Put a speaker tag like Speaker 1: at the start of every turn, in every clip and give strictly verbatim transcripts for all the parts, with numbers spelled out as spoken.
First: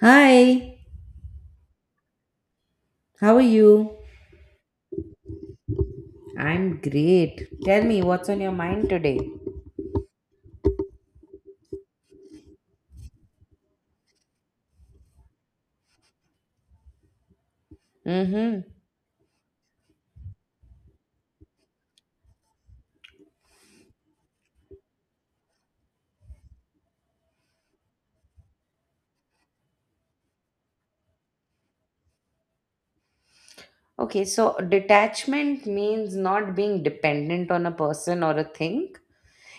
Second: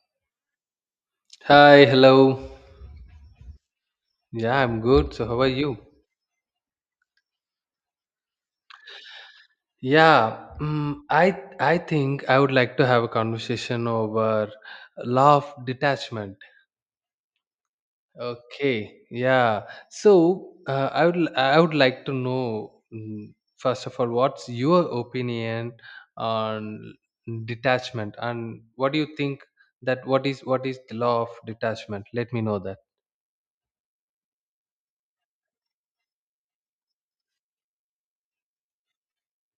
Speaker 1: Hi,
Speaker 2: Hi, hello.
Speaker 1: how are you?
Speaker 2: Yeah, I'm good. So how are you?
Speaker 1: I'm great. Tell me what's on your mind today.
Speaker 2: Yeah, mm, I I think I would like to have a conversation over law of detachment.
Speaker 1: Mm-hmm.
Speaker 2: Okay, yeah. So uh, I would I would like to know mm, first of all what's your opinion on detachment, and what do you think that what is what is the law of detachment? Let me know that.
Speaker 1: Okay, so detachment means not being dependent on a person or a thing.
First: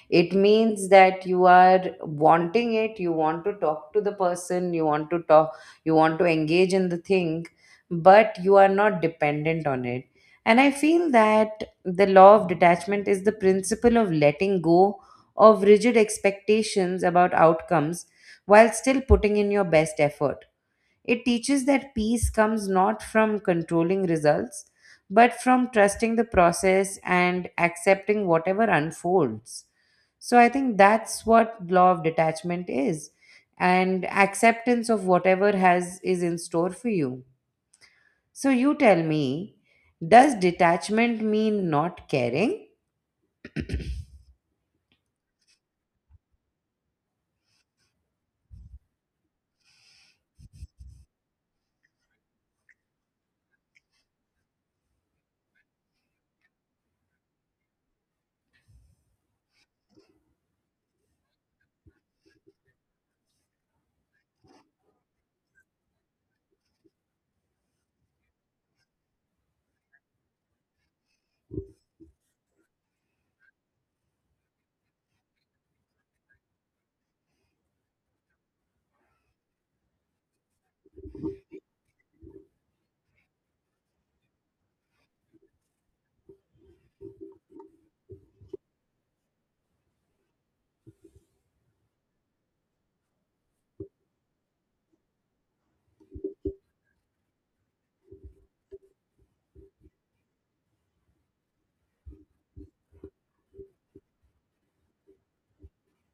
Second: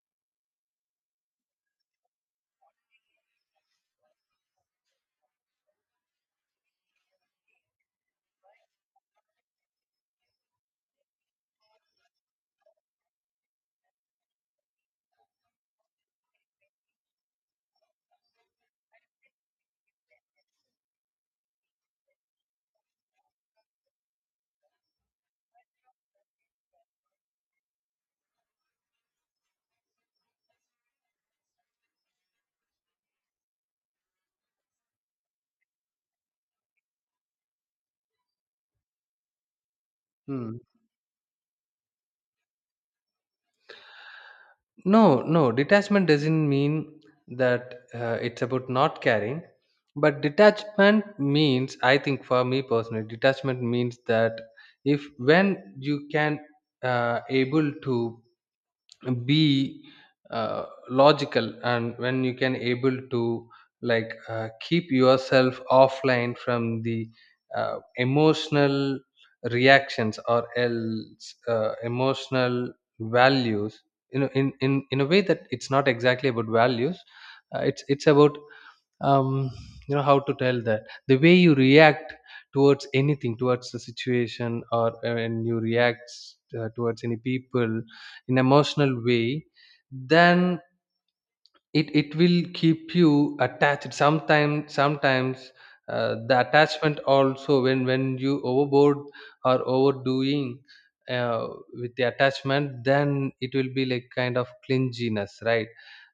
Speaker 1: It means that you are wanting it, you want to talk to the person, you want to talk, you want to engage in the thing, but you are not dependent on it. And I feel that the law of detachment is the principle of letting go of rigid expectations about outcomes while still putting in your best effort. It teaches that peace comes not from controlling results, but from trusting the process and accepting whatever unfolds. So I think that's what law of detachment is and acceptance of whatever has is in store for you. So you tell me, does
Speaker 2: Hmm.
Speaker 1: detachment mean not caring?
Speaker 2: No, no, detachment doesn't mean that uh, it's about not caring, but detachment means, I think for me personally, detachment means that if when you can uh, able to be uh, logical, and when you can able to like uh, keep yourself offline from the uh, emotional reactions or else uh, emotional values, you know, in, in in a way that it's not exactly about values. Uh, it's it's about um, you know, how to tell that the way you react towards anything, towards the situation, or uh, when you react uh, towards any people in emotional way, then it, it will keep you attached. Sometimes, sometimes uh, the attachment also, when when you overboard or overdoing uh, with the attachment, then it will be like kind of clinginess, right?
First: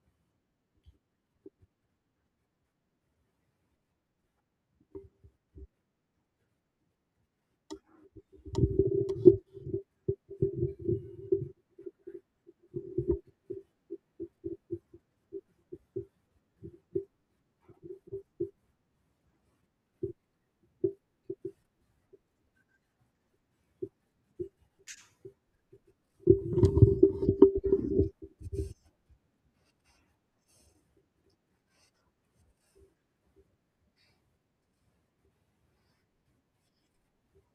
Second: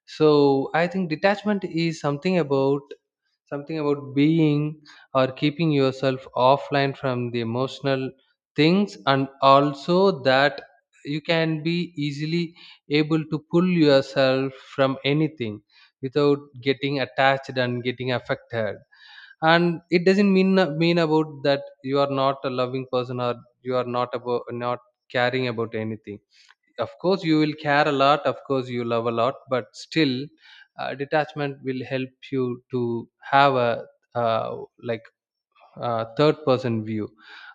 Speaker 2: So I think detachment is something about, something about being or keeping yourself offline from the emotional things, and also that you can be easily able to pull yourself from anything without getting attached and getting affected. And it doesn't mean mean about that you are not a loving person or you are not about not caring about anything. Of course you will care a lot, of course you love a lot, but still uh, detachment will help you to have a uh, like uh, third person view.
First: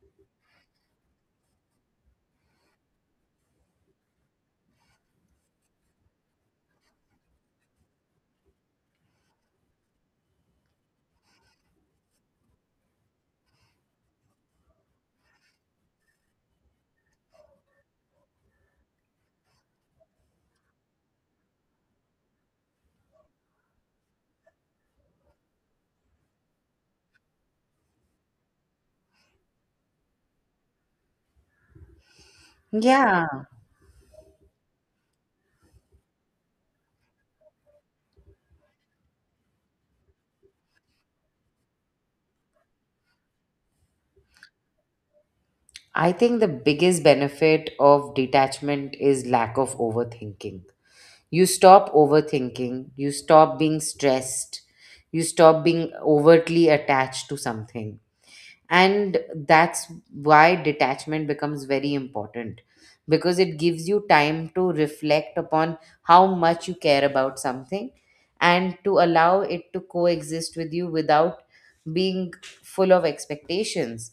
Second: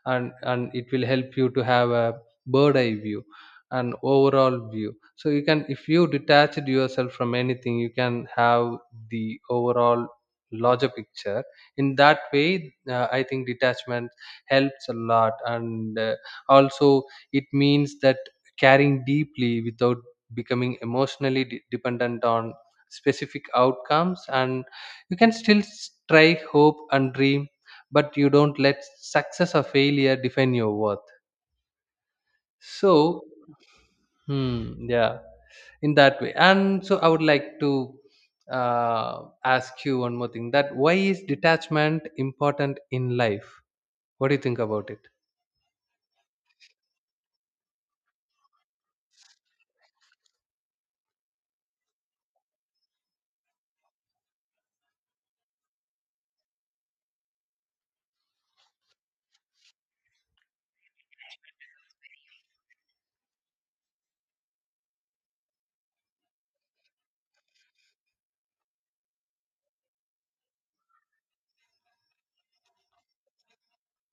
Speaker 2: and and it will help you to have a bird eye view and overall view, so you can, if you detached yourself from anything, you can have the overall larger picture. In that way, uh, I think detachment helps a lot. And uh, also it means that caring deeply without becoming emotionally de- dependent on specific outcomes, and you can still s- try, hope and dream, but you don't let success or failure define your worth. So
Speaker 1: Yeah.
Speaker 2: hmm, yeah, in that way. And so I would like to uh, ask you one more thing: that why is detachment important in life? What do you think about it?
Speaker 1: I think the biggest benefit of detachment is lack of overthinking. You stop overthinking, you stop being stressed, you stop being overtly attached to something, and that's why detachment becomes very important, because it gives you time to reflect upon how much you care about something and to allow it to coexist with you without being full of expectations.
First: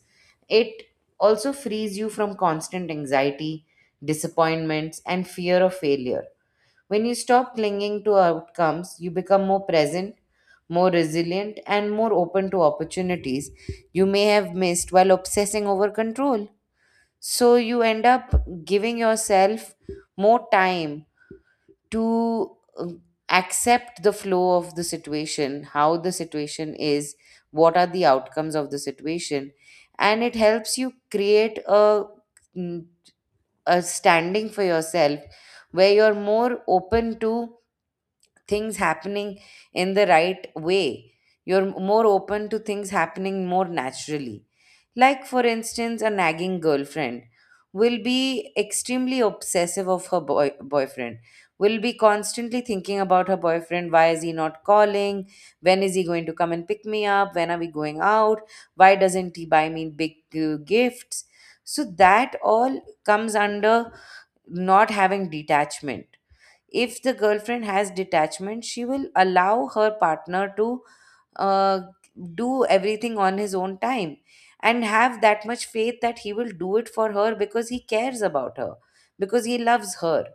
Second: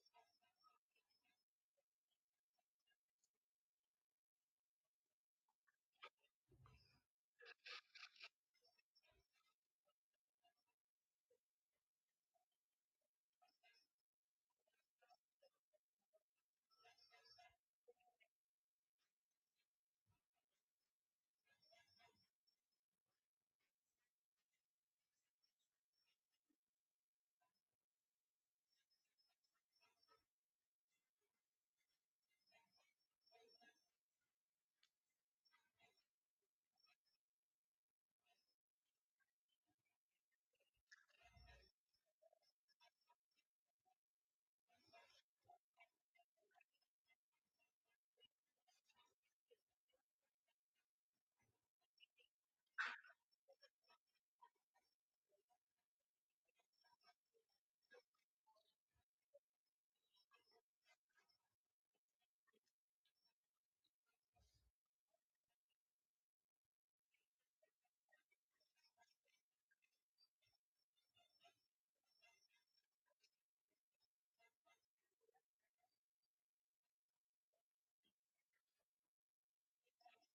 Speaker 1: It also frees you from constant anxiety, disappointments, and fear of failure. When you stop clinging to outcomes, you become more present, more resilient, and more open to opportunities you may have missed while obsessing over control. So you end up giving yourself more time to uh, accept the flow of the situation, how the situation is, what are the outcomes of the situation, and it helps you create a, mm, a standing for yourself where you're more open to things happening in the right way. You're more open to things happening more naturally. Like, for instance, a nagging girlfriend will be extremely obsessive of her boy- boyfriend, will be constantly thinking about her boyfriend. Why is he not calling? When is he going to come and pick me up? When are we going out? Why doesn't he buy me big uh, gifts? So, that all comes under not having detachment. If the girlfriend has detachment, she will allow her partner to uh, do everything on his own time and have that much faith that he will do it for her, because he cares about her, because he loves her.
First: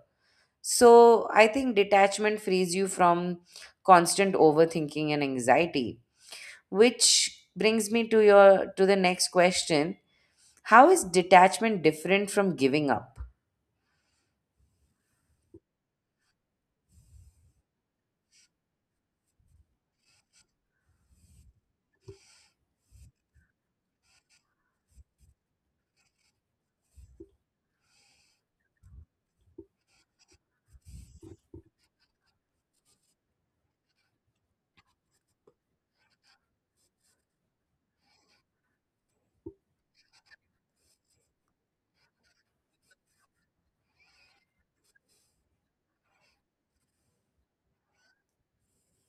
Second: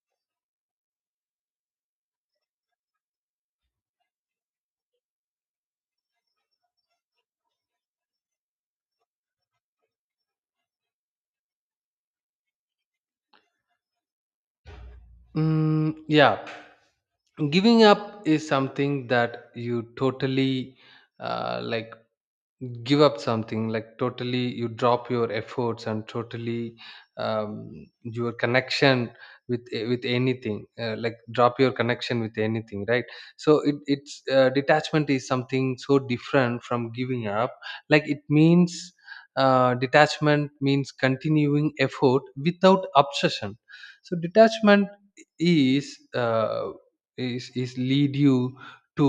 Speaker 1: So I think detachment frees you from constant overthinking and anxiety, which brings me to your to the next question: how is detachment different from giving up?
Speaker 2: Mm, yeah, giving up is something that you totally uh, like give up something, like totally you drop your efforts and totally um, your connection with eh, with anything, uh, like drop your connection with anything, right? So it, it's uh, detachment is something so different from giving up. Like it means uh, detachment means continuing effort without obsession. So detachment is uh, is is lead you to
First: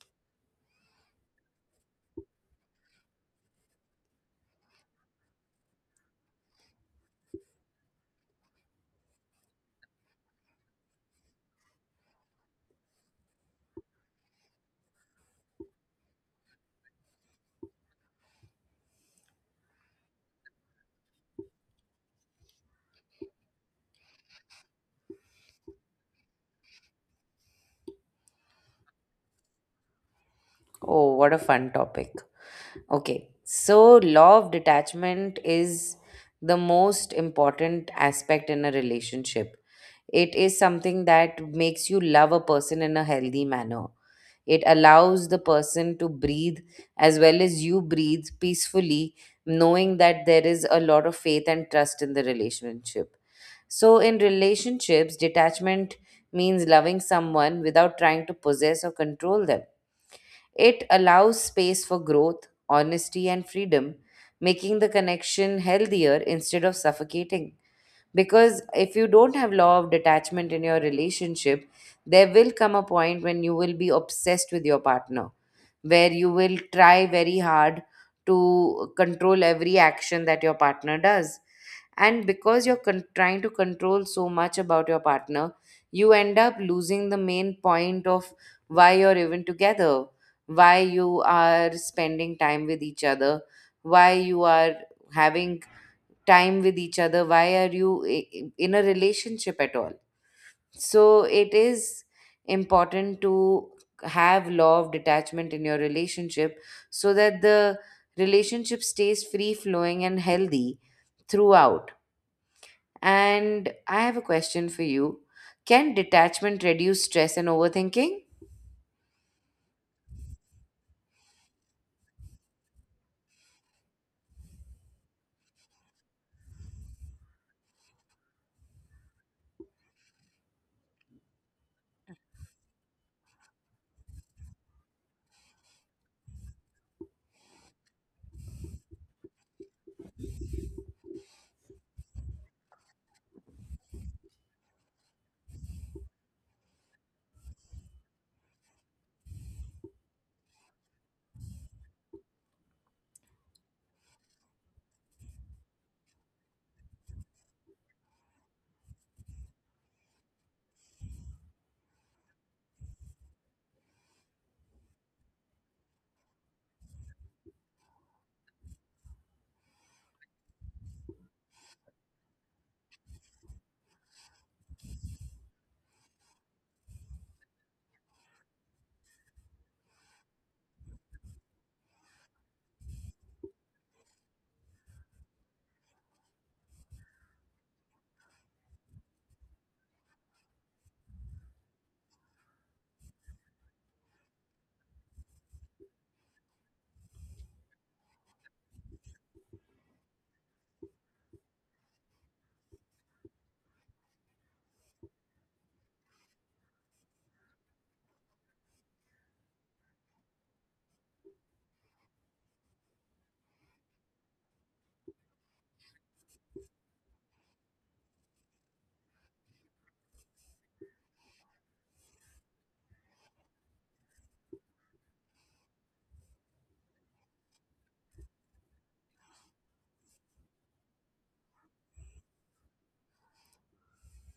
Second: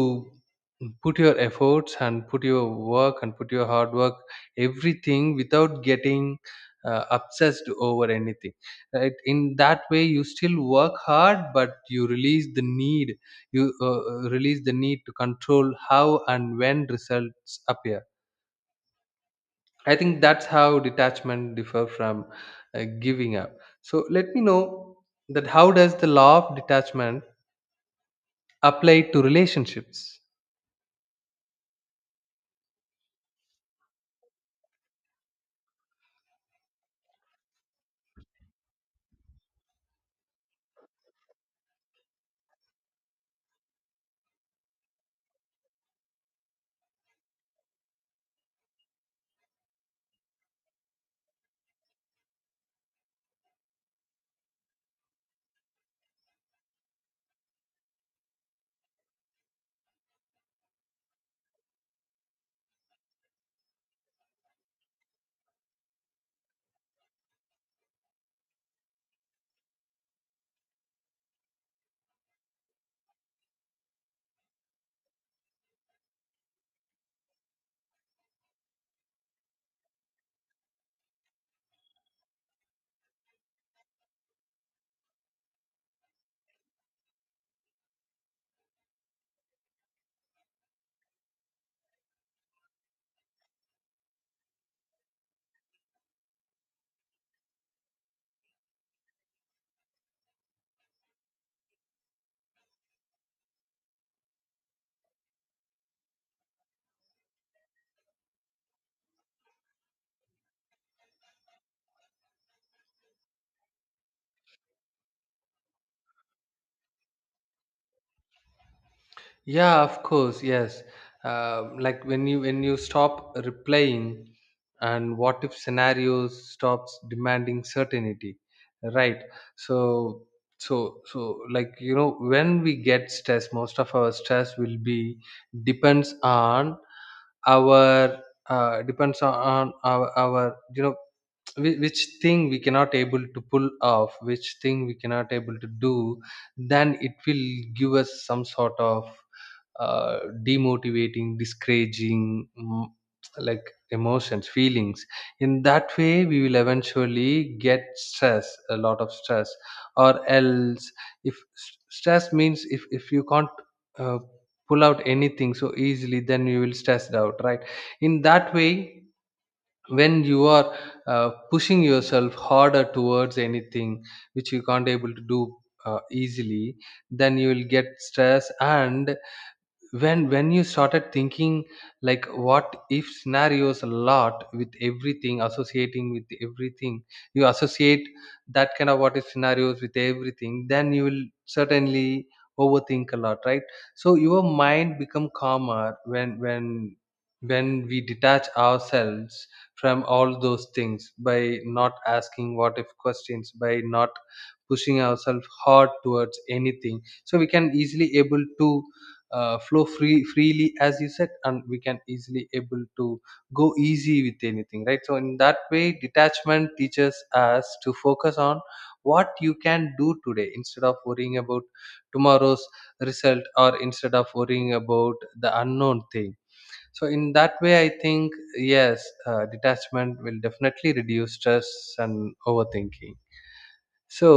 Speaker 2: put your efforts and put your work and put your hard work, everything without getting uh, obsessed over anything, right? In that way, you still work hard, but you release the need, you uh, uh, release the need to control how and when results appear. I think that's how detachment differ from uh, giving up. So let me know that how does the law of detachment apply to relationships?
Speaker 1: Oh, what a fun topic. Okay, so law of detachment is the most important aspect in a relationship. It is something that makes you love a person in a healthy manner. It allows the person to breathe as well as you breathe peacefully, knowing that there is a lot of faith and trust in the relationship. So, in relationships, detachment means loving someone without trying to possess or control them. It allows space for growth, honesty, and freedom, making the connection healthier instead of suffocating. Because if you don't have law of detachment in your relationship, there will come a point when you will be obsessed with your partner, where you will try very hard to control every action that your partner does, and because you're con- trying to control so much about your partner, you end up losing the main point of why you're even together, why you are spending time with each other, why you are having time with each other, why are you i- i- in a relationship at all. So it is important to have law of detachment in your relationship so that the relationship stays free flowing and healthy throughout. And I have a question for you. Can detachment reduce stress and overthinking?
Speaker 2: Yeah, of course, yes. Uh, like when you when you stop replying, and what if scenarios stops demanding certainty, right? So so so like, you know, when we get stressed, most of our stress will be depends on our uh, depends on our, our you know, whi- which thing we cannot able to pull off, which thing we cannot able to do, then it will give us some sort of uh, demotivating, discouraging, mm, like emotions, feelings. In that way, we will eventually get stress, a lot of stress. Or else if s- stress means, if if you can't uh, pull out anything so easily, then you will stressed out, right? In that way, when you are uh, pushing yourself harder towards anything which you can't able to do uh, easily, then you will get stress. And when when you started thinking like what if scenarios a lot, with everything, associating with everything, you associate that kind of what if scenarios with everything, then you will certainly overthink a lot, right? So your mind become calmer when when when we detach ourselves from all those things by not asking what if questions, by not pushing ourselves hard towards anything, so we can easily able to uh, flow free freely as you said, and we can easily able to go easy with anything, right? So in that way detachment teaches us to focus on what you can do today instead of worrying about tomorrow's result, or instead of worrying about the unknown thing. So in that way, I think yes, uh, detachment will definitely reduce stress and overthinking. So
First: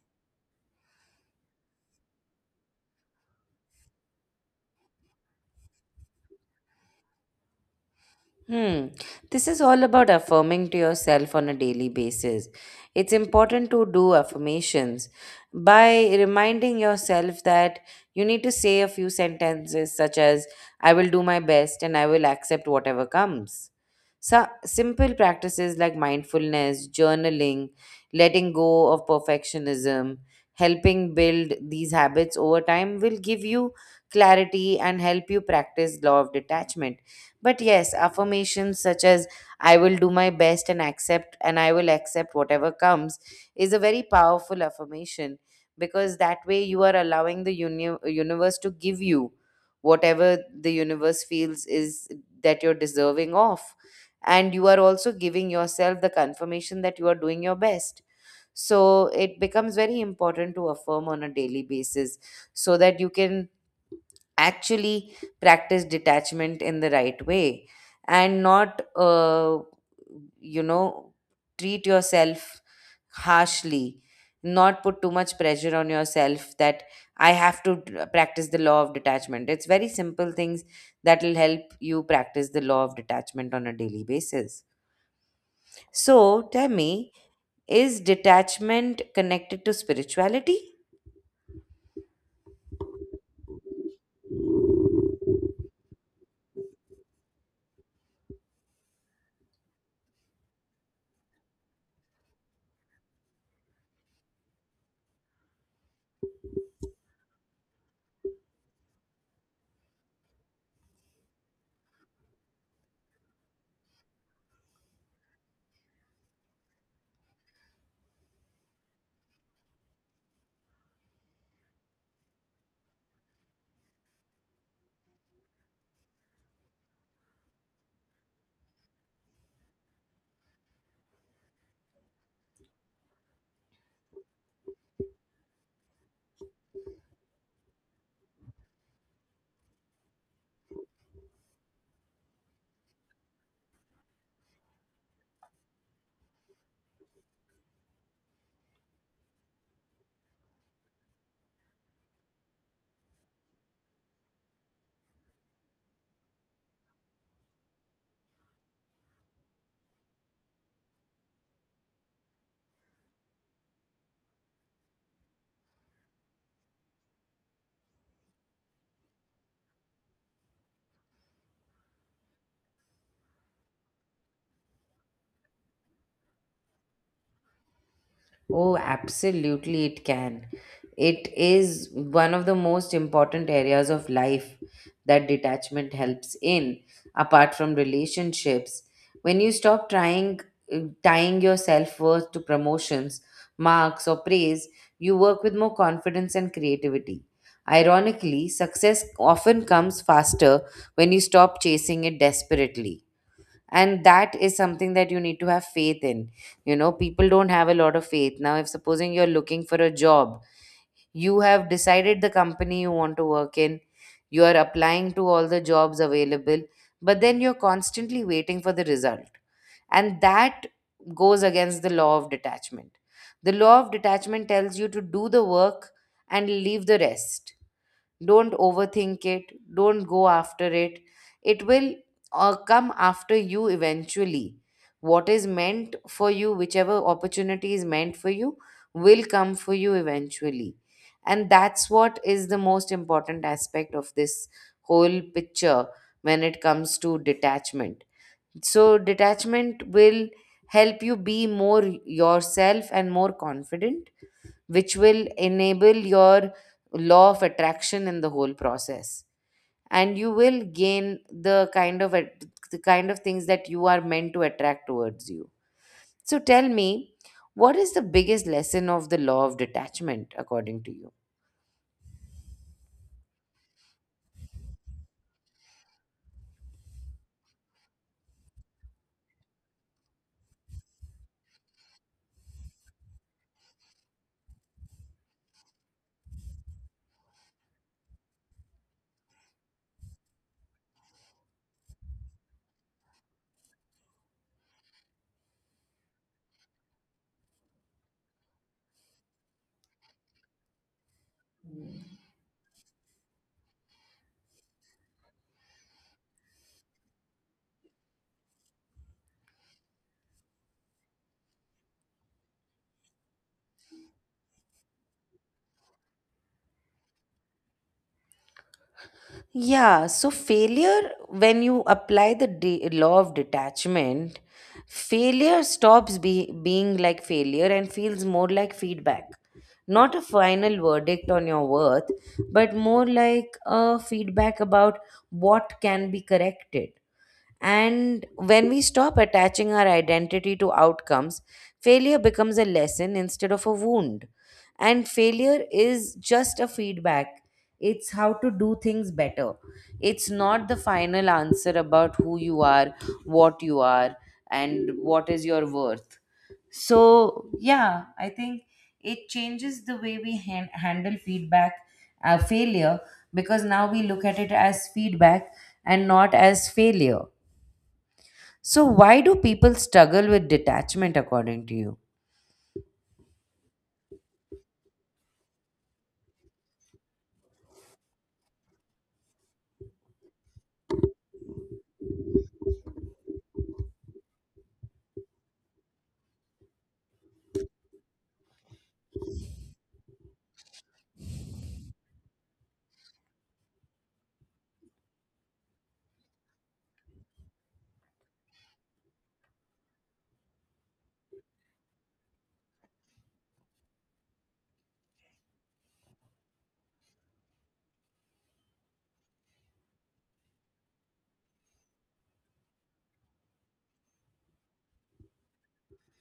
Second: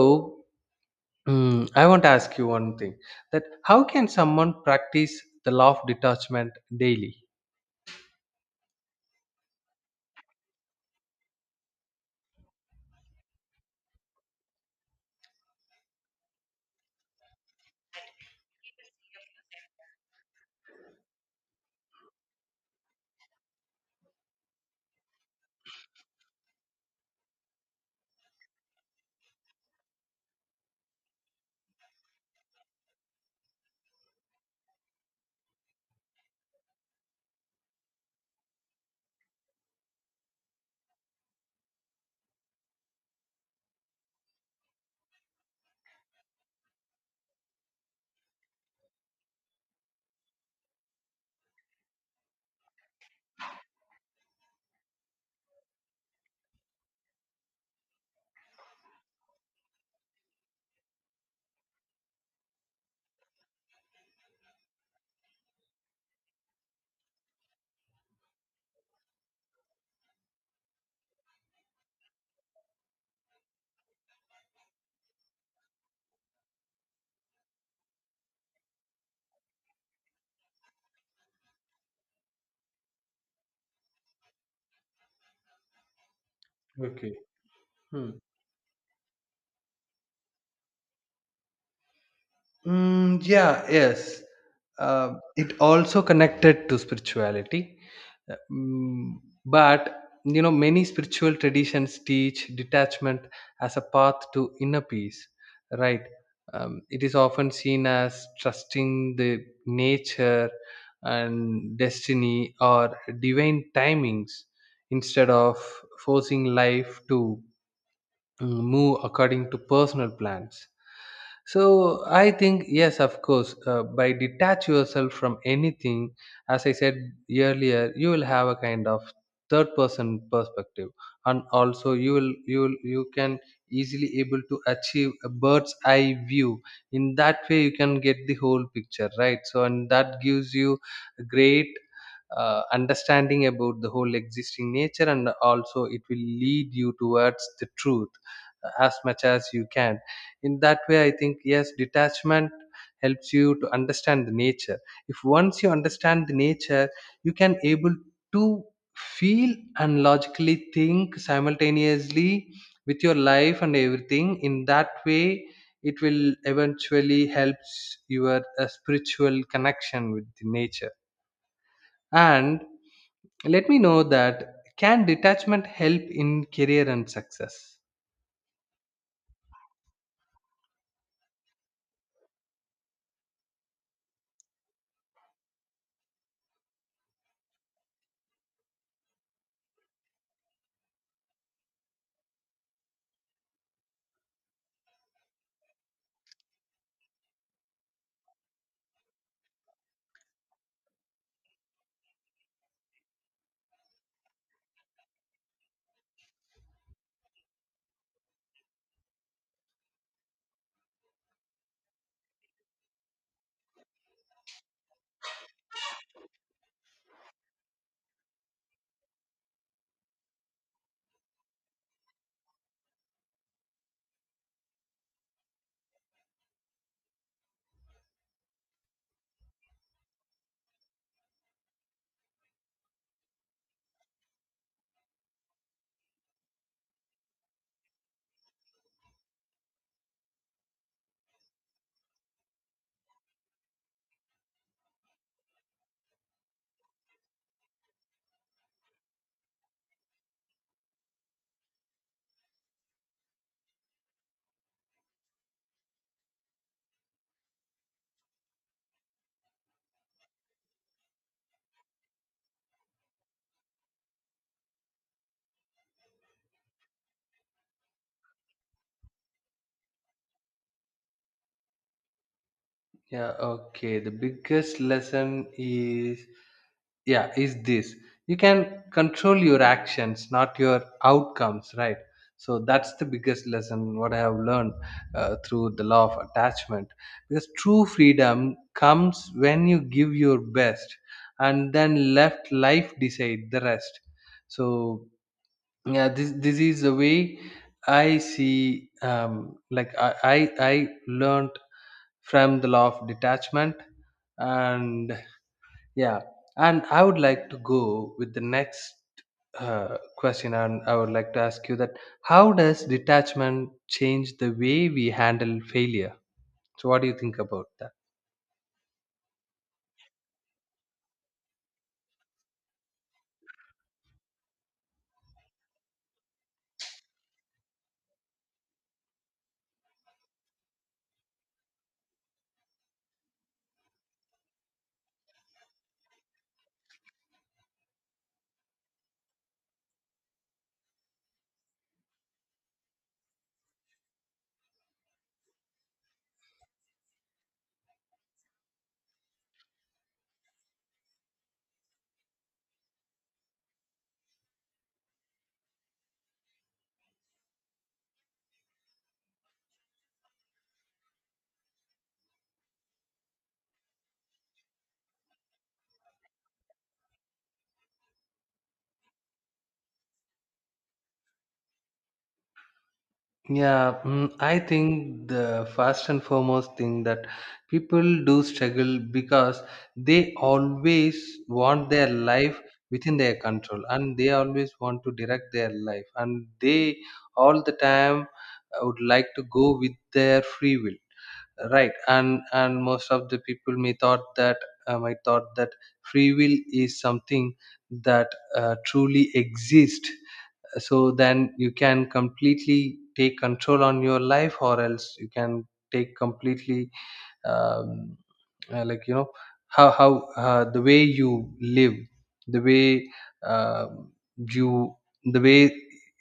Speaker 2: mm, I want to ask you one thing: that how can someone practice the law of detachment daily?
Speaker 1: Hmm. This is all about affirming to yourself on a daily basis. It's important to do affirmations by reminding yourself that you need to say a few sentences such as, I will do my best and I will accept whatever comes. So, simple practices like mindfulness, journaling, letting go of perfectionism, helping build these habits over time will give you clarity and help you practice law of detachment. But yes, affirmations such as I will do my best and accept, and I will accept whatever comes is a very powerful affirmation, because that way you are allowing the uni- universe to give you whatever the universe feels is that you're deserving of. And you are also giving yourself the confirmation that you are doing your best. So it becomes very important to affirm on a daily basis so that you can actually practice detachment in the right way and not uh, you know treat yourself harshly, not put too much pressure on yourself that I have to d- practice the law of detachment. It's very simple things that will help you practice the law of detachment on a daily basis. So tell me,
Speaker 2: Okay.
Speaker 1: is
Speaker 2: Hmm.
Speaker 1: detachment connected to spirituality?
Speaker 2: Mm, yeah, yes. Uh, it also connected to spirituality. Uh, mm, but, you know, many spiritual traditions teach detachment as a path to inner peace, right? Um, it is often seen as trusting the nature and destiny or divine timings instead of forcing life to mm, move according to personal plans. So I think yes, of course, uh, by detach yourself from anything, as I said earlier, you will have a kind of third person perspective. And also you will you will you can easily able to achieve a bird's eye view. In that way you can get the whole picture, right? So, and that gives you a great uh, understanding about the whole existing nature, and also it will lead you towards the truth uh, as much as you can. In that way, I think yes, detachment helps you to understand the nature. If once you understand the nature, you can able to feel and logically think simultaneously with your life and everything. In that way, it will eventually helps your uh, spiritual connection with the nature. And let me know that, can detachment help in career and success?
Speaker 1: Oh, absolutely, it can. It is one of the most important areas of life that detachment helps in, apart from relationships. When you stop trying uh, tying your self-worth to promotions, marks, or praise, you work with more confidence and creativity. Ironically, success often comes faster when you stop chasing it desperately, and that is something that you need to have faith in. You know, people don't have a lot of faith now. If supposing you're looking for a job, you have decided the company you want to work in, you are applying to all the jobs available, but then you're constantly waiting for the result, and that goes against the law of detachment. The law of detachment tells you to do the work and leave the rest. Don't overthink it. Don't go after it. It will uh, come after you eventually. What is meant for you, whichever opportunity is meant for you, will come for you eventually. And that's what is the most important aspect of this whole picture when it comes to detachment. So, detachment will help you be more yourself and more confident, which will enable your law of attraction in the whole process, and you will gain the kind of at- the kind of things that you are meant to attract towards you. So tell me, what is the biggest lesson of the law of detachment according to you?
Speaker 2: Yeah, okay. The biggest lesson is, yeah, is this: you can control your actions, not your outcomes, right? So that's the biggest lesson what I have learned uh, through the law of attachment. Because true freedom comes when you give your best and then left life decide the rest. So yeah, this this is the way I see, um, like I, I i learned from the law of detachment. And yeah, and I would like to go with the next uh, question, and I would like to ask you that how does detachment change the way we handle failure? So what do you think about that?
Speaker 1: Yeah, so failure, when you apply the de- law of detachment, failure stops be- being like failure and feels more like feedback. Not a final verdict on your worth, but more like a feedback about what can be corrected. And when we stop attaching our identity to outcomes, failure becomes a lesson instead of a wound. And failure is just a feedback, it's how to do things better. It's not the final answer about who you are, what you are, and what is your worth. So, yeah, I think it changes the way we han- handle feedback, uh, failure, because now we look at it as feedback and not as failure. So, why do people struggle with detachment according to you?
Speaker 2: Yeah, mm, I think the first and foremost thing, that people do struggle because they always want their life within their control, and they always want to direct their life, and they all the time uh, would like to go with their free will, right? And and most of the people may thought that, um, I thought that free will is something that uh, truly exists. So then you can completely take control on your life, or else you can take completely, um, uh, like, you know, how how uh, the way you live, the way uh, you, the way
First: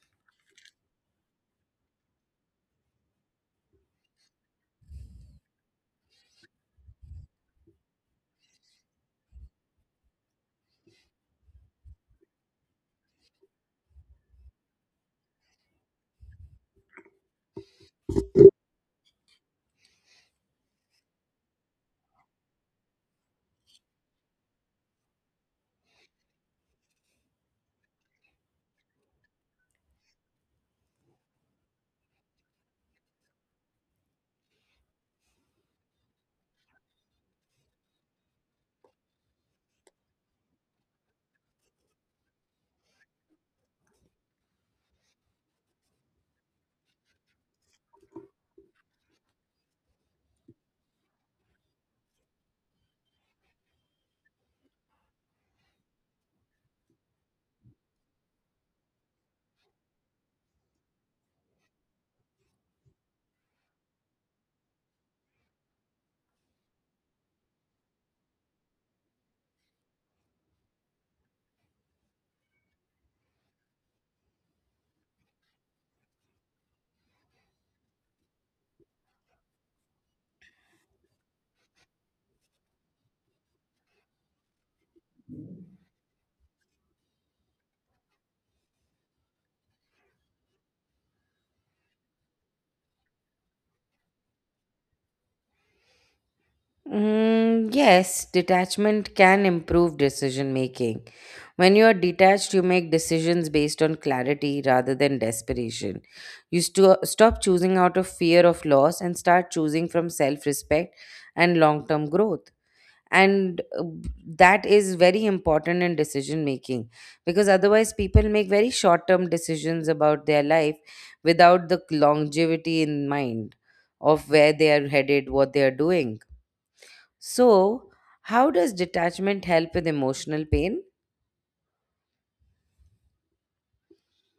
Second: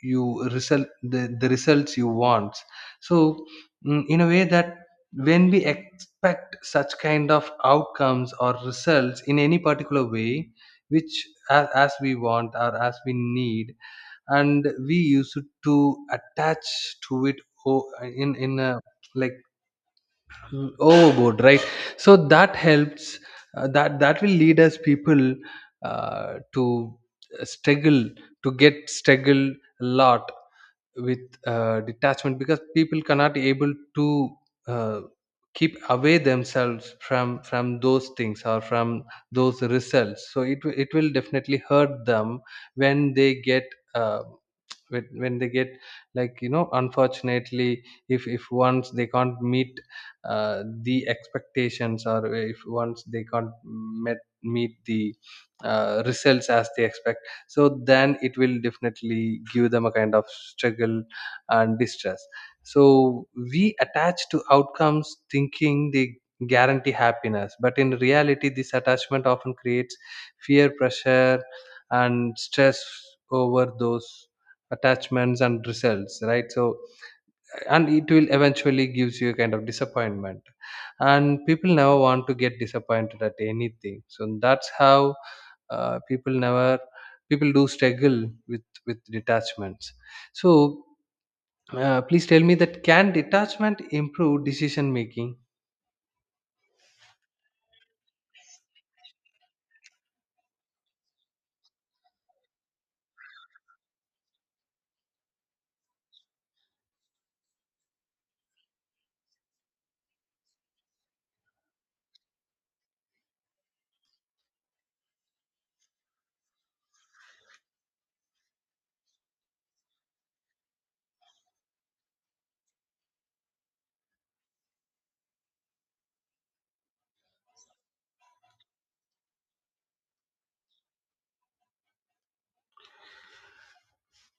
Speaker 2: you result the, the results you want. So mm, in a way that when we expect such kind of outcomes or results in any particular way, which as, as we want or as we need, and we used to attach to it, o- in in a like mm, overboard, right? So that helps uh, that that will lead us people uh, to struggle, to get struggle a lot with uh, detachment, because people cannot able to uh, keep away themselves from from those things, or from those results. So it will, it will definitely hurt them when they get uh, when, when they get, like, you know, unfortunately, if if once they can't meet uh, the expectations, or if once they can't met meet the uh, results as they expect, so then it will definitely give them a kind of struggle and distress. So we attach to outcomes thinking they guarantee happiness, but in reality this attachment often creates fear, pressure and stress over those attachments and results, right? So, and it will eventually gives you a kind of disappointment, and people never want to get disappointed at anything. So that's how uh, people never people do struggle with with detachments. So uh, please tell me that, can detachment improve decision making?
Speaker 1: Mm, yes, detachment can improve decision making. When you are detached, you make decisions based on clarity rather than desperation. You sto- stop choosing out of fear of loss and start choosing from self respect and long term growth. And uh, that is very important in decision making, because otherwise people make very short term decisions about their life without the longevity in mind of where they are headed, what they are doing. So how does detachment help with emotional pain?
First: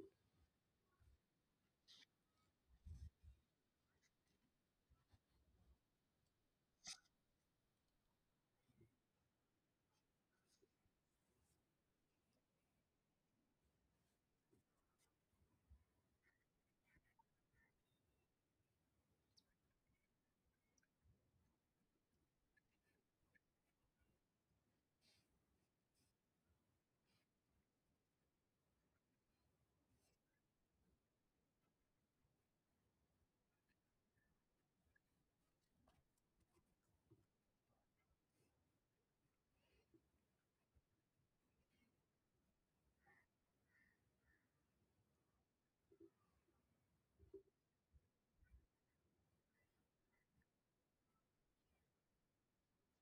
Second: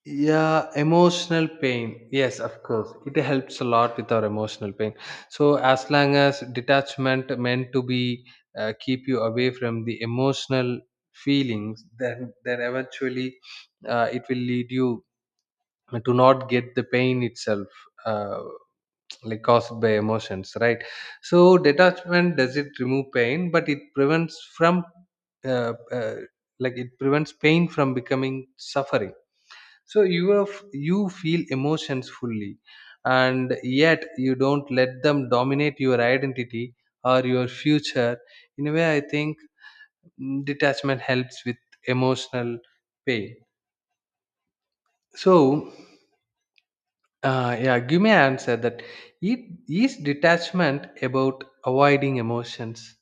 Speaker 2: Yeah, emotional pain, yes of course, it helps a lot with our emotional pain. So as long as detachment meant to be uh, keep you away from the emotional feelings, then then eventually uh, it will lead you to not get the pain itself uh, like caused by emotions, right? So detachment does it remove pain, but it prevents from uh, uh, like it prevents pain from becoming suffering. So you are, f- you feel emotions fully, and Yet you don't let them dominate your identity or your future. In a way, I think mm, detachment helps with emotional pain. So uh, yeah, give me an answer that it is detachment about avoiding emotions.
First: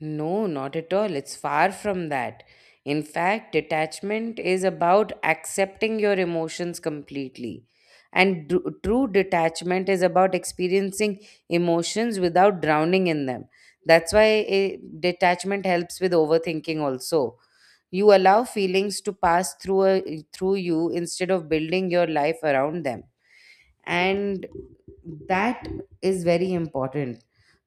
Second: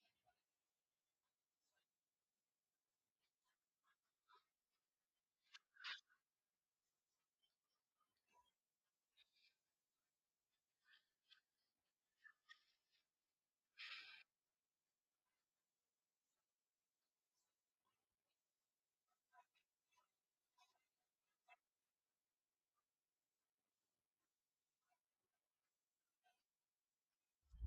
Speaker 1: No, not at all. It's far from that. In fact, detachment is about accepting your emotions completely. And dr- true detachment is about experiencing emotions without drowning in them. That's why eh, detachment helps with overthinking also. You allow feelings to pass through a, through you instead of building your life around them. And that is very important.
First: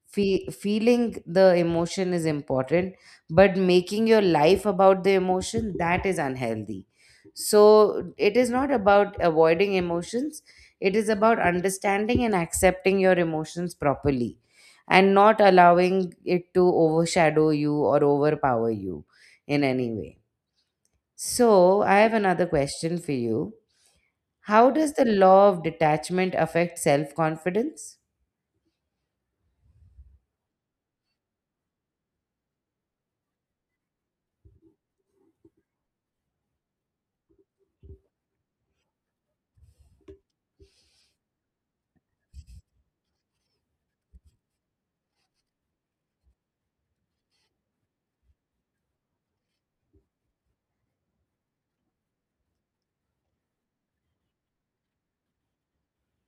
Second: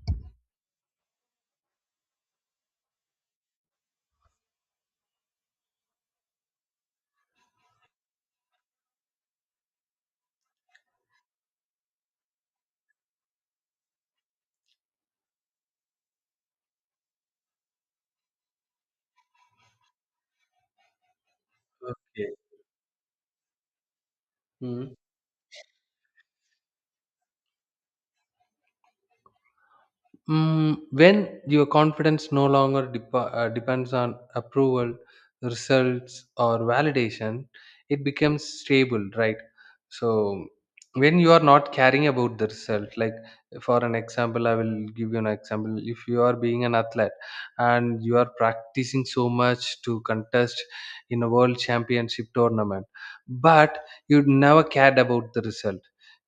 Speaker 1: Fe- feeling the emotion is important, but making your life about the emotion, that is unhealthy. So it is not about avoiding emotions, it is about understanding and accepting your emotions properly and not allowing it to overshadow you or overpower you in any way. So I have
Speaker 2: Okay.
Speaker 1: another question for you. How does the law of detachment affect self confidence?
Speaker 2: Mm, when your confidence no longer dep- uh, depends on approval, results, or validation, it becomes stable, right? So, when you are not caring about the result, like, for an example, I will give you an example. If you are being an athlete and you are practicing so much to contest in a world championship tournament, but you never cared about the result.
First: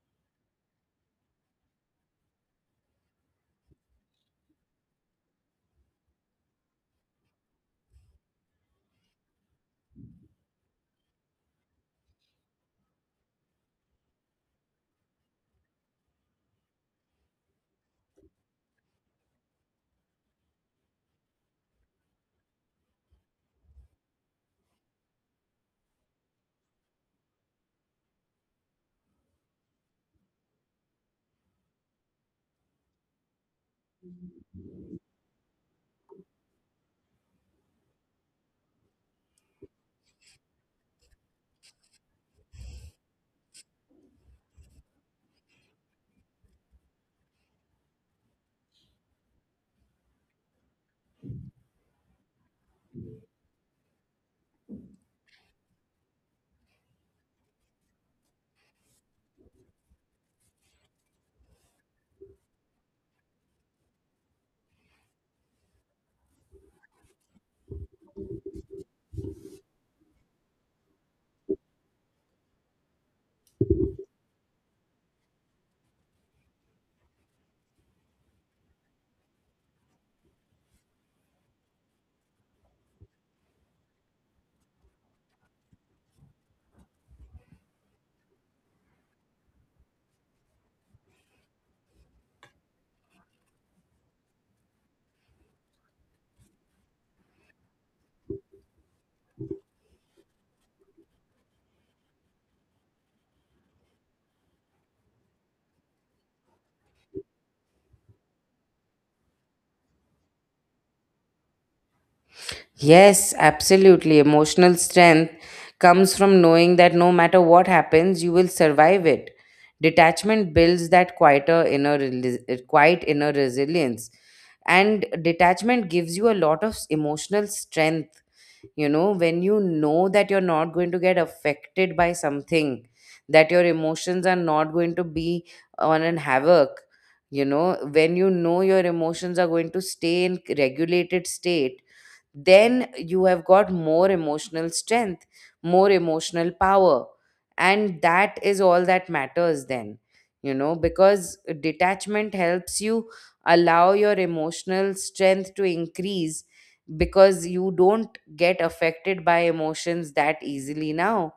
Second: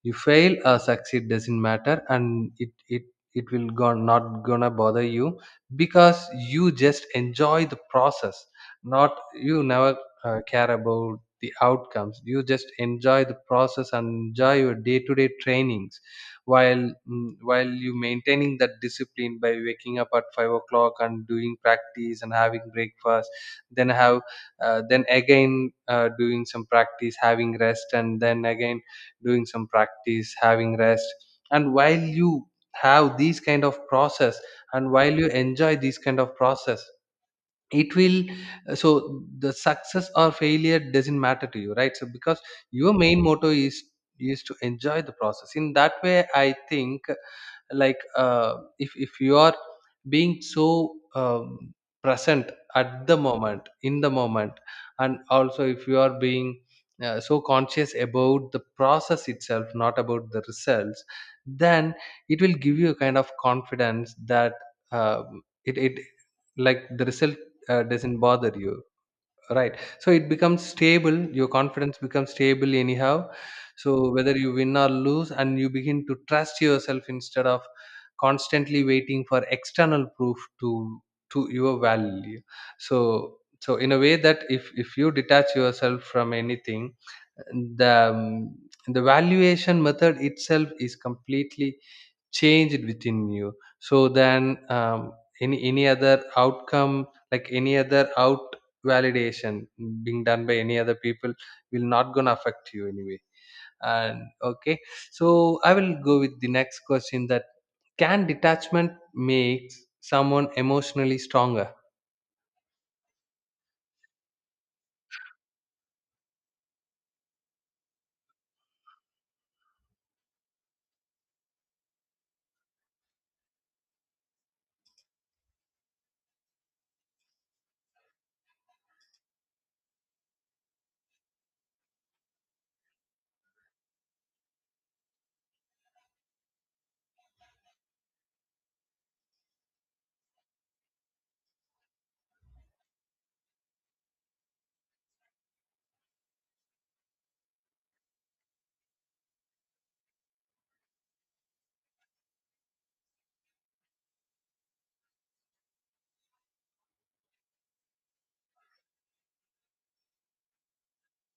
Speaker 2: You fail or succeed doesn't matter, and it it it will go not gonna bother you, because you just enjoy the process, not you never uh, care about the outcomes. You just enjoy the process and enjoy your day-to-day trainings, while mm, while you maintaining that discipline by waking up at five o'clock and doing practice and having breakfast, then have uh, then again uh, doing some practice, having rest, and then again doing some practice, having rest. And while you have these kind of process and while you enjoy these kind of process, it will, so the success or failure doesn't matter to you, right? So because your main motto is is to enjoy the process. In that way, I think, like, uh, if if you are being so um, present at the moment, in the moment, and also if you are being uh, so conscious about the process itself, not about the results, then it will give you a kind of confidence that, um, it, it like the result uh, doesn't bother you, right? So it becomes stable, your confidence becomes stable anyhow. So whether you win or lose, and you begin to trust yourself instead of constantly waiting for external proof to to your value. So so in a way that if if you detach yourself from anything, the um, the valuation method itself is completely change it within you. So then um, any any other outcome, like any other out, validation being done by any other people, will not gonna affect you anyway. And okay, so I will go with the next question that, can detachment make someone emotionally stronger?
Speaker 1: Yes, absolutely. Emotional strength comes from knowing that no matter what happens, you will survive it. Detachment builds that quieter inner, reli- quiet inner resilience. And detachment gives you a lot of emotional strength. You know, when you know that you're not going to get affected by something, that your emotions are not going to be on an havoc, you know, when you know your emotions are going to stay in regulated state, then you have got more emotional strength, more emotional power. And that is all that matters then, you know, because detachment helps you allow your emotional strength to increase because you don't get affected by emotions that easily now.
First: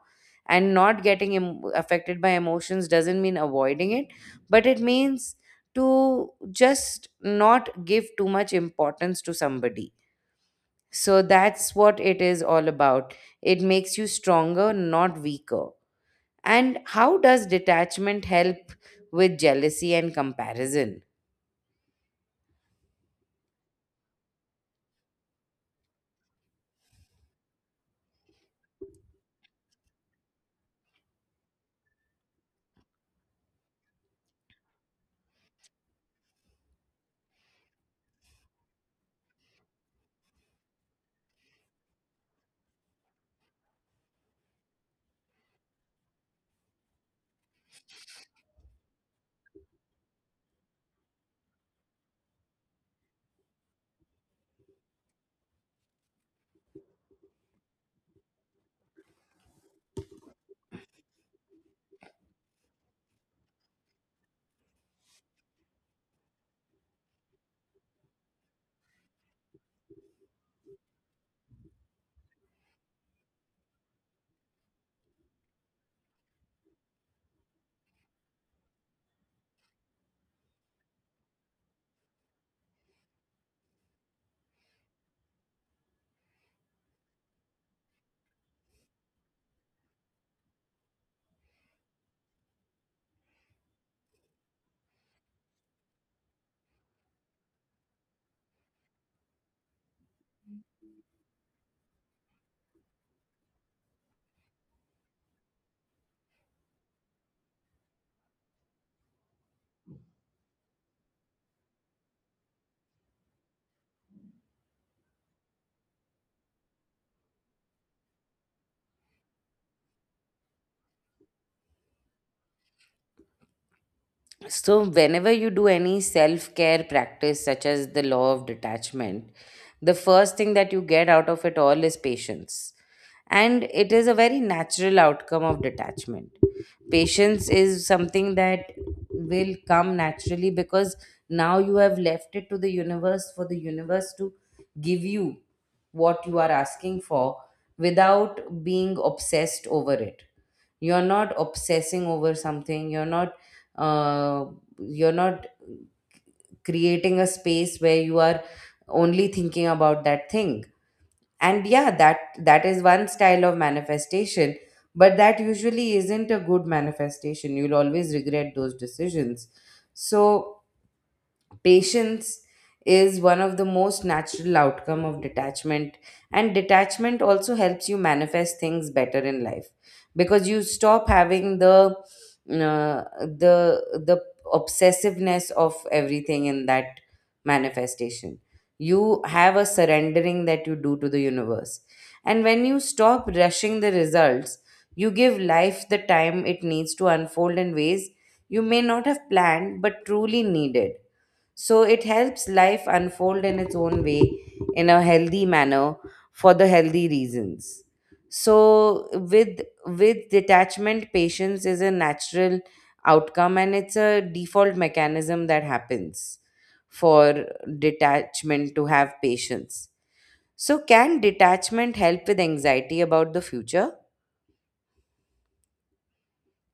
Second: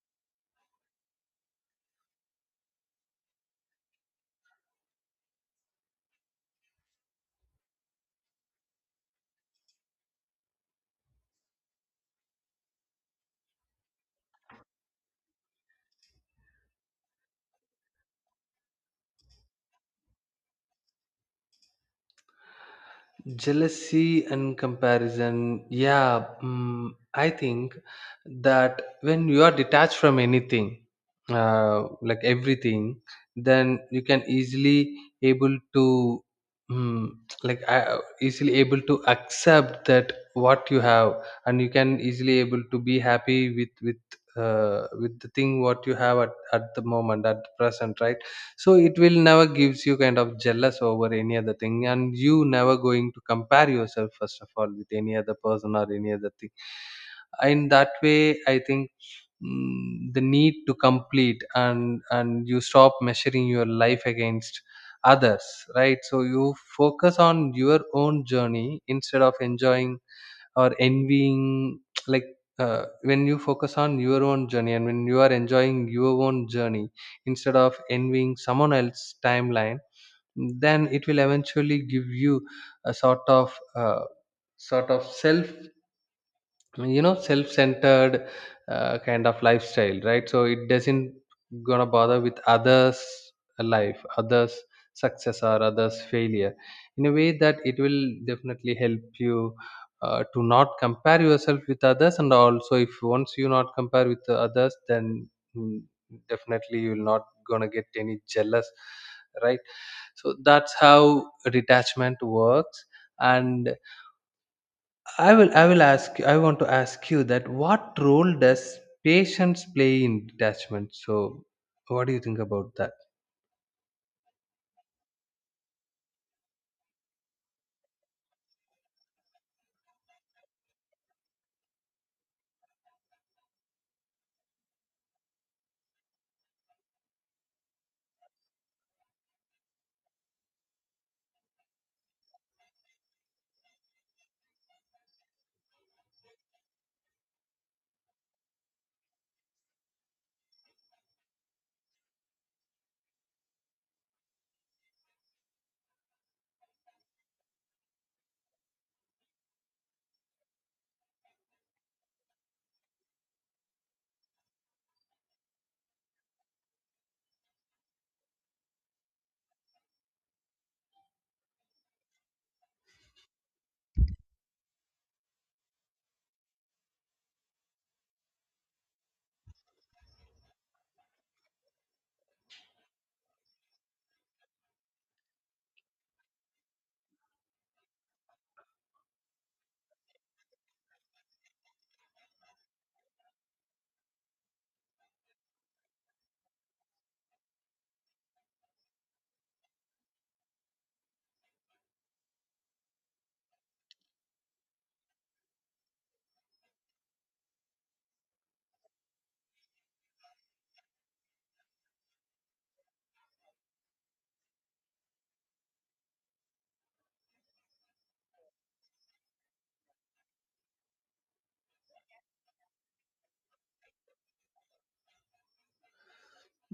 Speaker 1: And not getting em- affected by emotions doesn't mean avoiding it, but it means to just not give too much importance to somebody, so that's what it is all about. It makes you stronger, not weaker. And how does detachment help with jealousy and comparison?
Speaker 2: Jealousy and comparison. Yeah, mm, I think that when you are detached from anything, uh, like everything, then you can easily able to mm, like uh, easily able to accept that what you have, and you can easily able to be happy with with uh, with the thing what you have at, at the moment, at the present, right? So it will never gives you kind of jealous over any other thing, and you never going to compare yourself, first of all, with any other person or any other thing. In that way, I think mm, the need to complete and and you stop measuring your life against others, right? So you focus on your own journey instead of enjoying or envying like uh, when you focus on your own journey and when you are enjoying your own journey instead of envying someone else's timeline, then it will eventually give you a sort of uh, sort of self, you know, self-centered uh, kind of lifestyle, right? So it doesn't gonna bother with others life, others success or others failure. In a way that it will definitely help you uh, to not compare yourself with others. And also if once you not compare with the others, then mm, definitely you will not gonna get any jealous, right? So that's how detachment works. And I will I will ask I want to ask you that, what role does patience play in detachment? So what do you think about that?
Speaker 1: So, whenever you do any self care practice, such as the law of detachment, the first thing that you get out of it all is patience. And it is a very natural outcome of detachment. Patience is something that will come naturally because now you have left it to the universe for the universe to give you what you are asking for without being obsessed over it. You're not obsessing over something, you're not uh, you're not creating a space where you are only thinking about that thing. And yeah, that that is one style of manifestation, but that usually isn't a good manifestation. You'll always regret those decisions. So patience is one of the most natural outcome of detachment, and detachment also helps you manifest things better in life because you stop having the uh, the the obsessiveness of everything in that manifestation. You have a surrendering that you do to the universe, and when you stop rushing the results, you give life the time it needs to unfold in ways you may not have planned but truly needed. So it helps life unfold in its own way, in a healthy manner, for the healthy reasons. So with with detachment, patience is a natural outcome and it's a default mechanism that happens for detachment to have patience. So can detachment help with anxiety about the future?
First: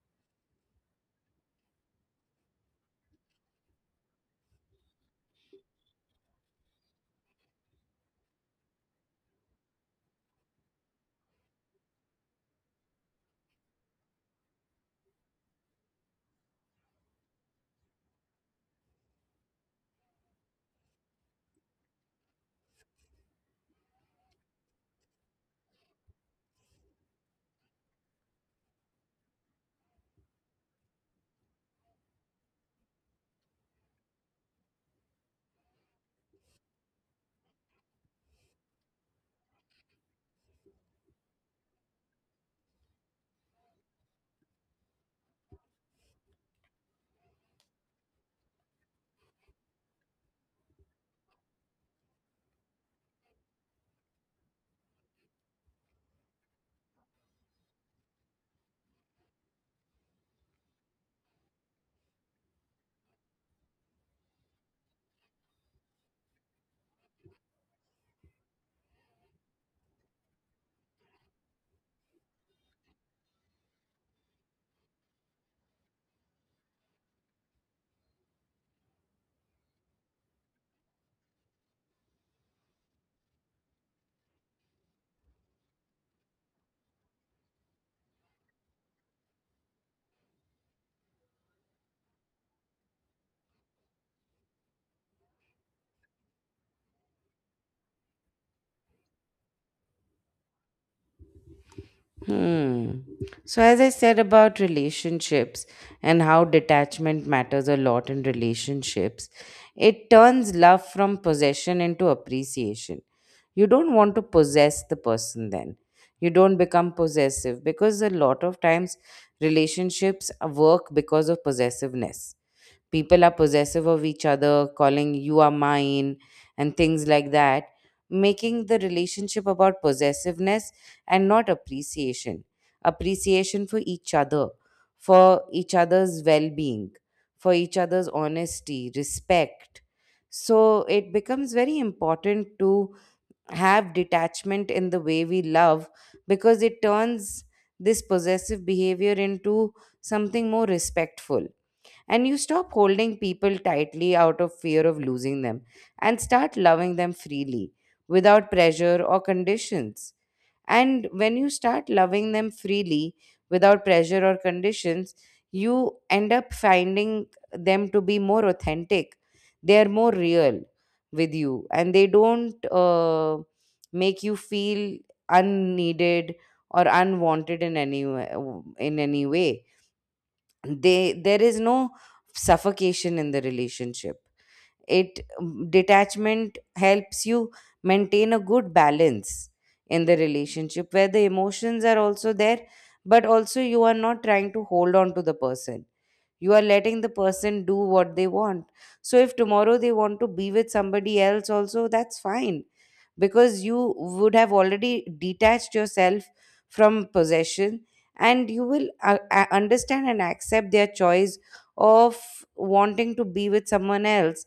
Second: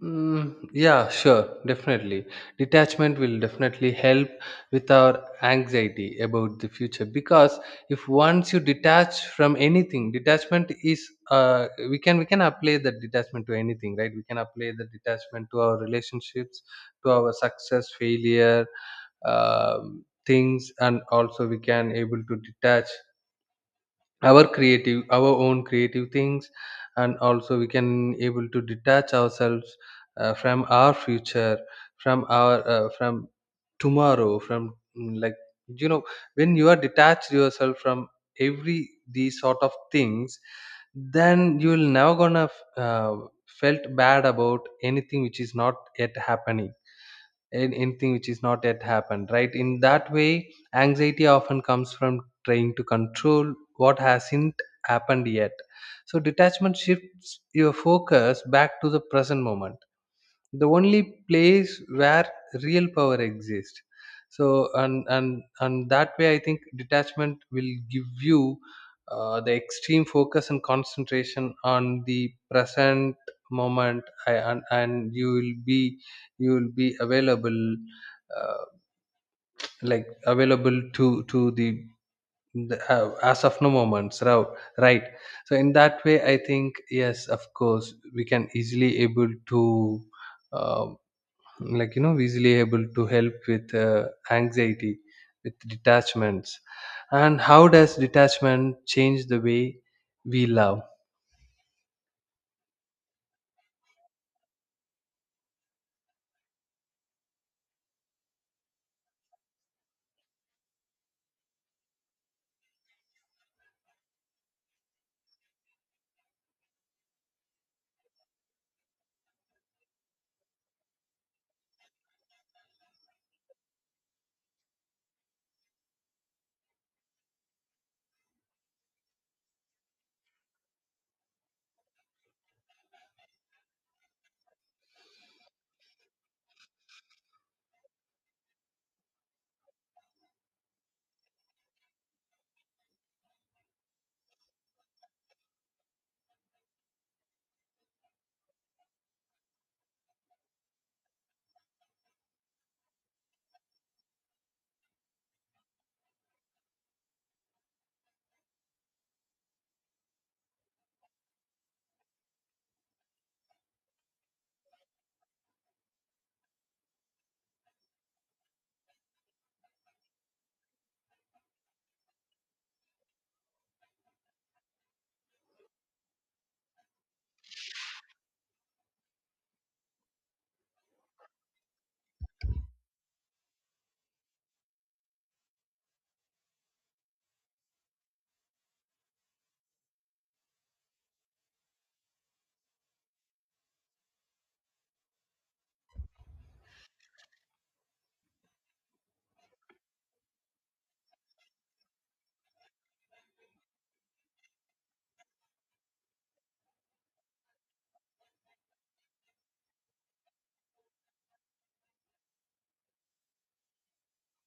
Speaker 2: Mm, yeah, sure, definitely. Detachment will definitely help with our anxiety about the future, because if once you detach from anything, detachment is, uh, we can we can apply that detachment to anything, right? We can apply the detachment to our relationships, to our success, failure, um things, and also we can able to detach our creative our own creative things, and also we can able to detach ourselves uh, from our future, from our uh, from tomorrow, from mm, like, you know, when you are detached yourself from every these sort of things, then you will never gonna uh, felt bad about anything which is not yet happening, an- anything which is not yet happened, right? In that way, anxiety often comes from trying to control what hasn't happened yet. So detachment shifts your focus back to the present moment, the only place where real power exists. So and and and that way, I think, detachment will give you uh, the extreme focus and concentration on the present moment. I, and and you will be, you will be available, uh, like available to to the, the uh, as of no moments, right? Right. So in that way, I think, yes, of course, we can easily able to uh, like, you know, easily able to help with uh, anxiety with detachments. And how does detachment change the way we love?
Speaker 1: Hmm. So, as I said about relationships and how detachment matters a lot in relationships, it turns love from possession into appreciation. You don't want to possess the person then. You don't become possessive, because a lot of times relationships work because of possessiveness. People are possessive of each other, calling you are mine, and things like that, making the relationship about possessiveness and not appreciation. Appreciation for each other, for each other's well being, for each other's honesty, respect. So it becomes very important to have detachment in the way we love, because it turns this possessive behavior into something more respectful, and you stop holding people tightly out of fear of losing them and start loving them freely without pressure or conditions. And when you start loving them freely without pressure or conditions, you end up finding them to be more authentic. They are more real with you and they don't uh, make you feel unneeded or unwanted in any way, in any way they there is no suffocation in the relationship. It, um, detachment helps you maintain a good balance in the relationship where the emotions are also there, but also you are not trying to hold on to the person. You are letting the person do what they want. So if tomorrow they want to be with somebody else, also that's fine, because you would have already detached yourself from possession, and you will uh, uh, understand and accept their choice of wanting to be with someone else,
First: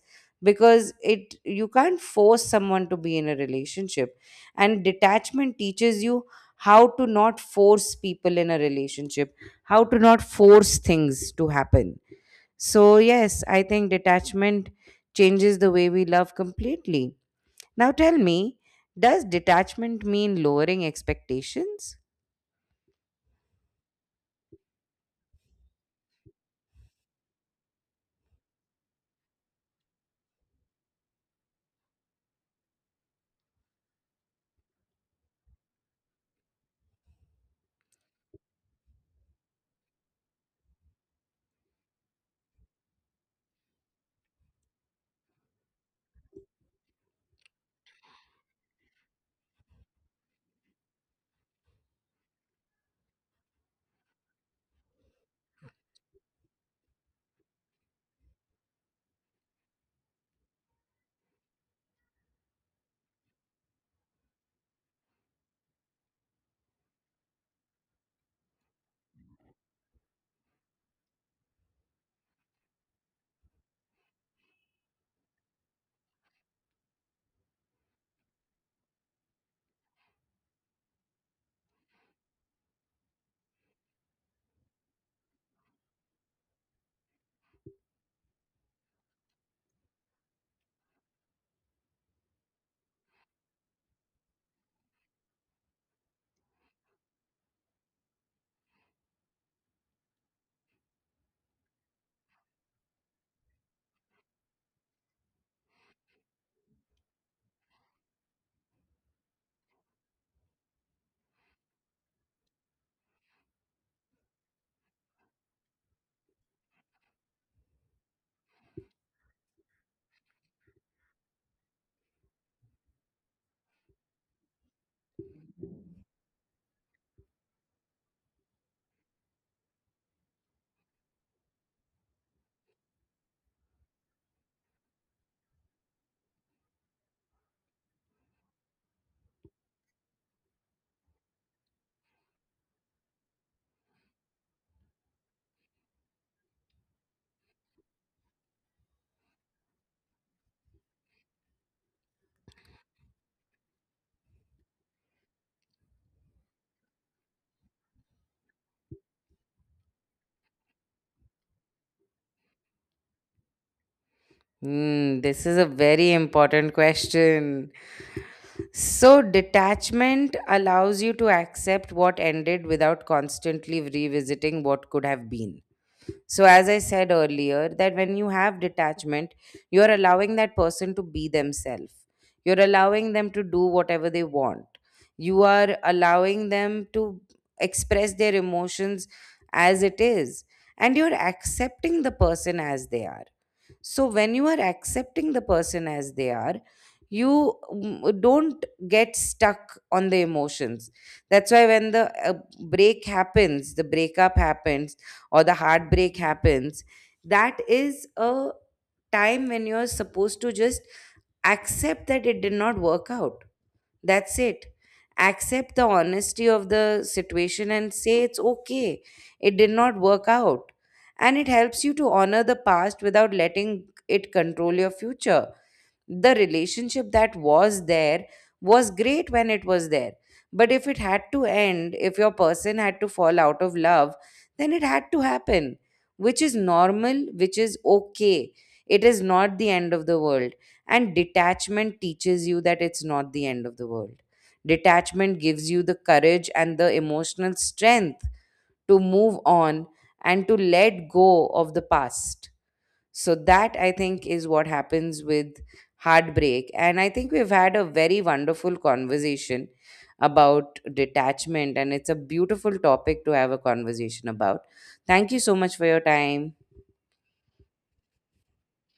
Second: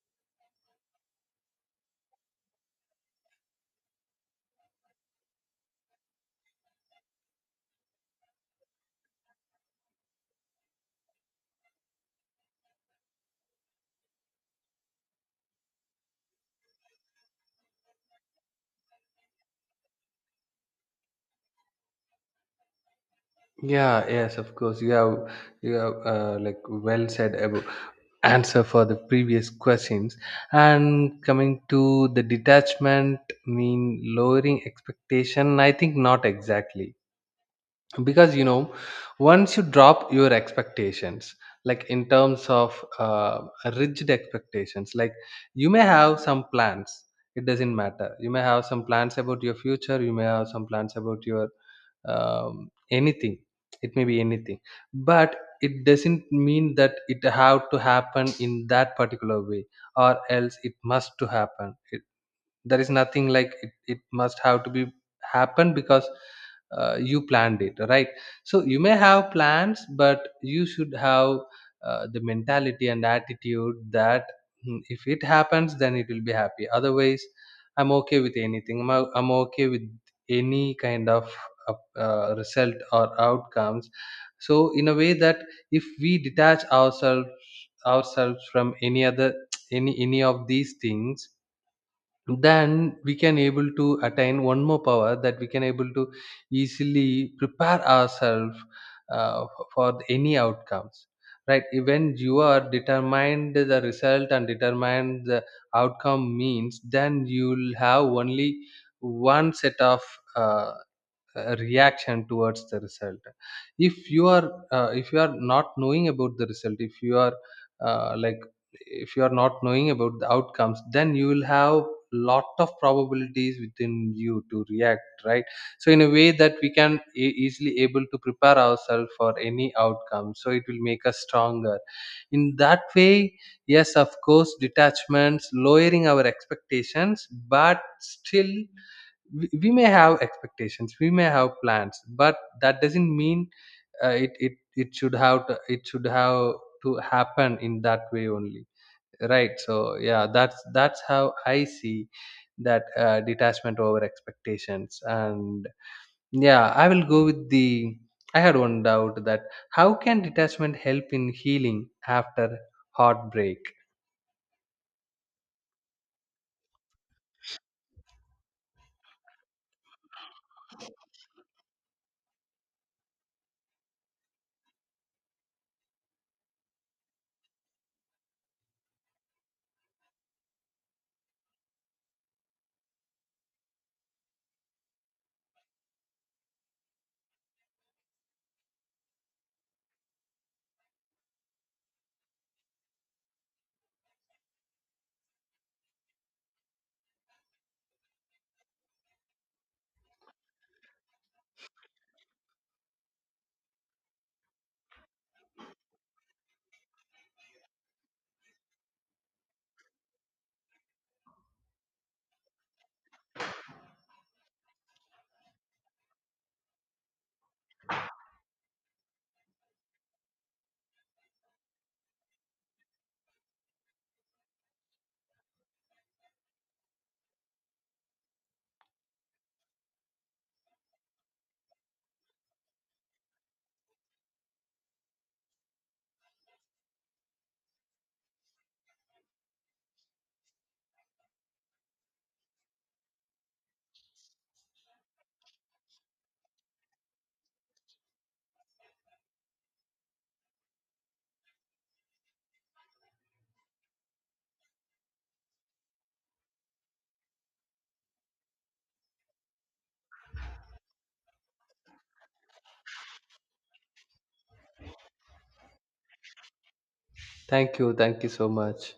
Speaker 1: because it, you can't force someone to be in a relationship, and detachment teaches you how to not force people in a relationship, how to not force things to happen. So, yes, I think detachment changes the way we love completely. Now, tell me, does detachment mean lowering expectations?
Speaker 2: Yeah, yes, of course. You have you have uh, like, well said about answer for the previous questions. And coming to the, detachment mean lowering expectation, I think not exactly, because, you know, once you drop your expectations, like, in terms of uh, rigid expectations, like, you may have some plans, it doesn't matter, you may have some plans about your future, you may have some plans about your um, anything, it may be anything, but it doesn't mean that it have to happen in that particular way, or else it must to happen, it, there is nothing like it, it must have to be happen because uh, you planned it, right? So you may have plans, but you should have uh, the mentality and attitude that, "Hmm, if it happens then it will be happy, otherwise I'm okay with anything, i'm, o- I'm okay with any kind of uh, uh, result or outcomes." So in a way that, if we detach ourselves ourselves from any other any any of these things, then we can able to attain one more power, that we can able to easily prepare ourselves uh, f- for any outcomes, right? When you are determined the result and determined the outcome means, then you'll have only one set of uh, uh, reaction towards the result. If you are uh, if you are not knowing about the result, if you are uh, like if you are not knowing about the outcomes, then you will have lot of probabilities within you to react, right? So in a way that, we can e- easily able to prepare ourselves for any outcome, so it will make us stronger, in that way. Yes, of course, detachments lowering our expectations, but still we we may have expectations, we may have plans, but that doesn't mean uh, it, it it should have to, it should have to happen in that way only, right? So yeah, that's that's how I see that, uh, detachment over expectations. And yeah, I will go with the, I had one doubt that, how can detachment help in healing after heartbreak?
Speaker 1: Hmm, this is a very important question. So, detachment allows you to accept what ended without constantly revisiting what could have been. So, as I said earlier, that when you have detachment, you're allowing that person to be themselves, you're allowing them to do whatever they want, you are allowing them to express their emotions as it is, and you're accepting the person as they are. So when you are accepting the person as they are, you mm, don't get stuck on the emotions. That's why when the uh, break happens, the breakup happens, or the heartbreak happens, that is a time when you're supposed to just accept that it did not work out, that's it. Accept the honesty of the situation and say it's okay. It did not work out. And it helps you to honor the past without letting it control your future. The relationship that was there was great when it was there, but if it had to end, if your person had to fall out of love, then it had to happen, which is normal, which is okay. It is not the end of the world, and detachment teaches you that it's not the end of the world. Detachment gives you the courage and the emotional strength to move on and to let go of the past. So that, I think, is what happens with heartbreak. And I think we've had a very wonderful conversation about detachment, and it's a beautiful topic to have a conversation about. Thank you so much for your time.
Speaker 2: Thank you thank you so much.